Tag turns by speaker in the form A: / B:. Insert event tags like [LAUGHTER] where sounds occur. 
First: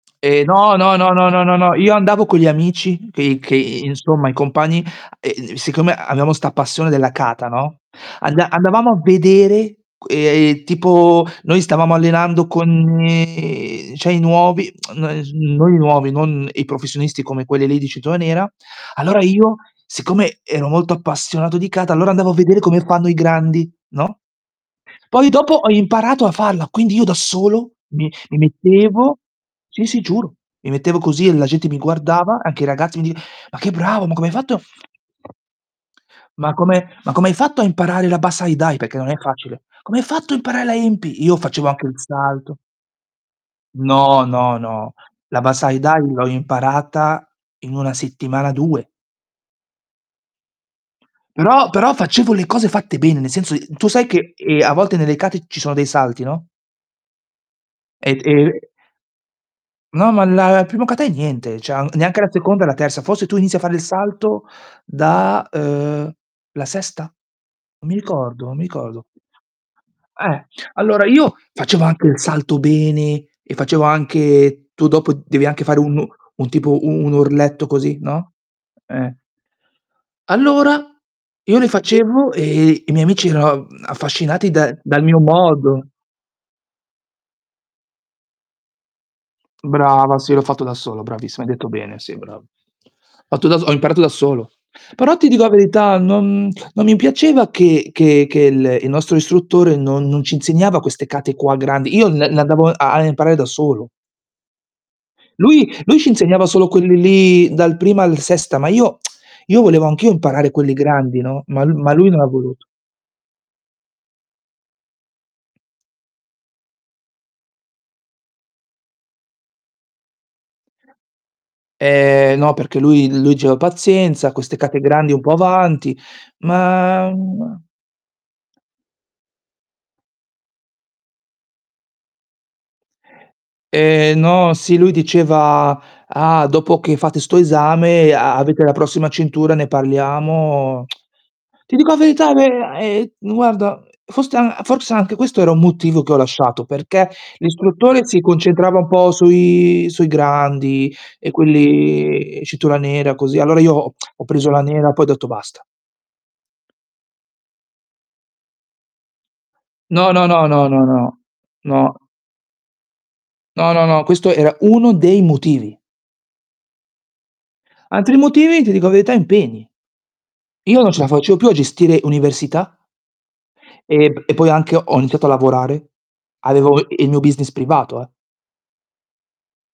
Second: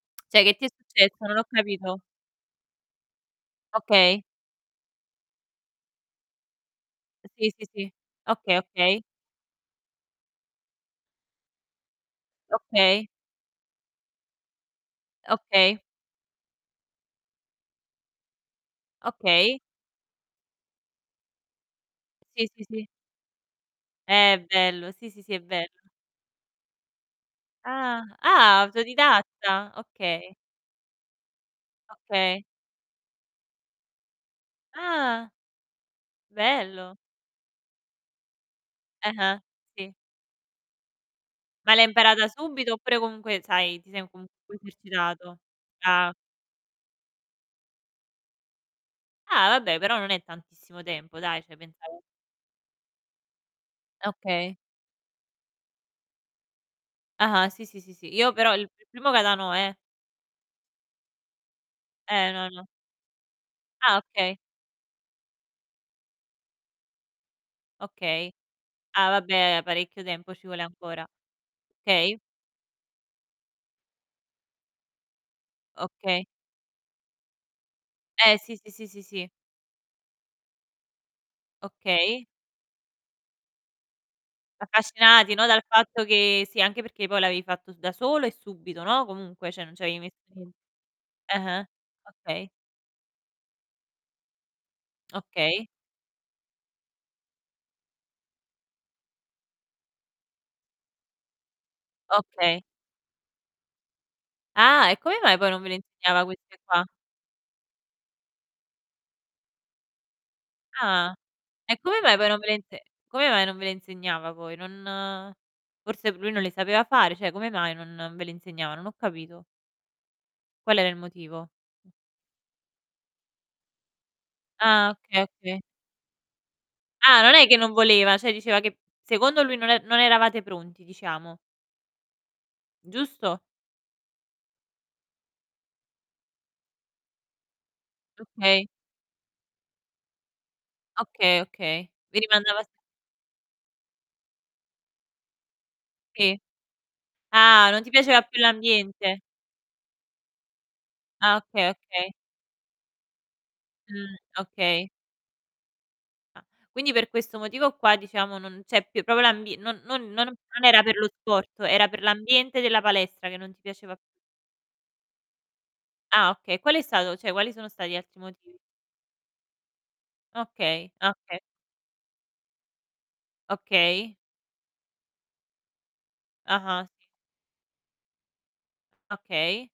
A: [CLICKS TONGUE] Cioè
B: Ehm,
A: che ti è
B: no, no, no,
A: successo?
B: no,
A: Non ho
B: no, no, io
A: capito.
B: andavo con gli amici dei che,
A: Okay.
B: insomma i compagni, uhm, siccome abbiamo 'sta passione della kata,
A: Sì, sì,
B: no,
A: sì.
B: anda
A: Okay,
B: andavamo a
A: okay.
B: vedere, uhm, tipo noi stavamo allenando con
A: Okay.
B: uhm cioè i nuovi, [CLICKS TONGUE] no, i
A: Okay.
B: nuovi, non i professionisti come quelli lì di cintura nera, allora io,
A: Okay.
B: siccome ero molto appassionato di kata, andavo a
A: Sì,
B: vedere
A: sì,
B: come
A: sì.
B: fanno i grandi, no,
A: Eh, bello. Sì, sì,
B: poi
A: sì, è
B: dopo
A: bello.
B: ho imparato a farla, quindi io da solo
A: Ah.
B: mi mi
A: Ah,
B: mettevo,
A: autodidatta?
B: sì, sì,
A: Okay.
B: giuro, mi mettevo così e la gente mi guardava,
A: Okay.
B: anche i ragazzi mi di "Ma che bravo, ma come hai fatto
A: Ah!
B: ma come
A: Bello.
B: ma come hai fatto a imparare la Bassai Dai?" Perché non è
A: Ah-ah,
B: facile.
A: sì.
B: "Come hai fatto a imparare la Enpi?" Io facevo
A: Ma l'hai
B: anche il
A: imparata
B: salto
A: subito oppure comunque, sai, ti sei
B: No,
A: comunque
B: no, no,
A: esercitato?
B: la Bassai Dai
A: Ah.
B: l'ho imparata in 1 settimana, 2.
A: Ah vabbè, però non è tantissimo tempo dai, cioè,
B: Però però
A: pensavo
B: facevo le cose fatte bene, nel senso i tu sai che,
A: Okay.
B: ehm, a volte nelle kate ci sono dei salti, no?
A: Ah-ah. Sì, sì, sì,
B: E,
A: sì. Io
B: ehm
A: però il primo kata no, eh
B: No, ma la il primo kata è niente, cioè neanche la
A: Eh, no,
B: seconda
A: no.
B: e la terza. Forse tu inizi a fare il
A: Ah, okay.
B: salto da, uhm, la sesta? Non mi
A: Okay.
B: ricordo, non mi ricordo.
A: Ah, vabbè, parecchio tempo
B: Eh,
A: ci vuole
B: allora
A: ancora.
B: io facevo anche
A: Okay.
B: il salto bene e facevo anche tu dopo devi anche fare un
A: Okay.
B: un tipo un orletto così, no,
A: Eh, sì, sì, sì, sì,
B: eh.
A: sì.
B: Allora, io li
A: Okay.
B: facevo e i miei amici eran ehm, affascinati da dal mio
A: Affascinati, no, dal
B: modo.
A: fatto che sì, anche perché poi l'avevi fatto da solo e subito, no, comunque cioè, non c'avevi
B: Brava, sì l'ho
A: nessu
B: fatto da solo,
A: eh
B: bravissima, hai
A: eh,
B: detto bene, sì brava. Ho
A: okay.
B: fatto da so ho imparato da solo. Però ti dico la
A: Okay.
B: verità, non non mi piaceva che che che l il nostro istruttore non non ci insegnava queste kata qua grandi, io l le
A: Okay.
B: andavo a a imparare da solo.
A: Ah e come mai poi non ve
B: Lui
A: lo
B: lui ci
A: insegnava
B: insegnava
A: queste
B: solo
A: qua?
B: quelli lì dal primo al sesta, ma io [CLICKS TONGUE] io volevo anch'io imparare quelli
A: Ah,
B: grandi, no, ma l
A: e
B: ma
A: come
B: lui
A: mai
B: non ha
A: però
B: voluto.
A: [UNINTELLIGIBLE] come mai non ve le insegnava a voi? Non forse lui non le sapeva fare, cioè come mai non ve le insegnava? Non ho capito. Qual era il motivo?
B: Ehm, no perché lui lui diceva: "Pazienza, queste kata
A: Ah,
B: grandi un
A: okay,
B: po'
A: okay.
B: avanti". Ma,
A: Ah, non è che
B: mhmm.
A: non voleva, cioè diceva che secondo lui non e non eravate pronti, diciamo. Giusto?
B: Ehm, no, sì lui diceva: "Ah dopo che fate sto esame, a avete
A: Okay.
B: la prossima cintura ne parliamo".
A: Okay,
B: [TSK] Ti
A: okay.
B: dico la
A: Vi
B: verità
A: rimandava s
B: ehm ehm guarda, forse a forse anche questo era un motivo che ho
A: Sì.
B: lasciato, perché
A: Ah, non ti
B: l'istruttore si
A: piaceva più
B: concentrava un po'
A: l'ambiente?
B: sui sui grandi e
A: Ah okay, okay.
B: quelli cintura nera così, allora io [CLICKS TONGUE]
A: Mh,
B: ho preso la
A: okay.
B: nera poi ho detto basta.
A: Ah, quindi per questo motivo qua diciamo, non c'è più proprio l'ambie non non
B: No, no,
A: non
B: no, no,
A: era
B: no,
A: per lo
B: no.
A: sport, era per
B: No.
A: l'ambiente della palestra che non ti
B: No, no,
A: piaceva
B: no, questo era uno dei motivi.
A: Ah okay, qual è stato cioè, quali sono stati gli
B: Altri
A: altri motivi?
B: motivi, ti dico la verità, impegni. Io non
A: Okay.
B: ce la
A: Ah,
B: facevo
A: okay.
B: più a gestire università e
A: Okay.
B: p e poi anche ho iniziato a lavorare, avevo
A: Ah-ah, sì.
B: il mio business privato, eh.
A: Okay.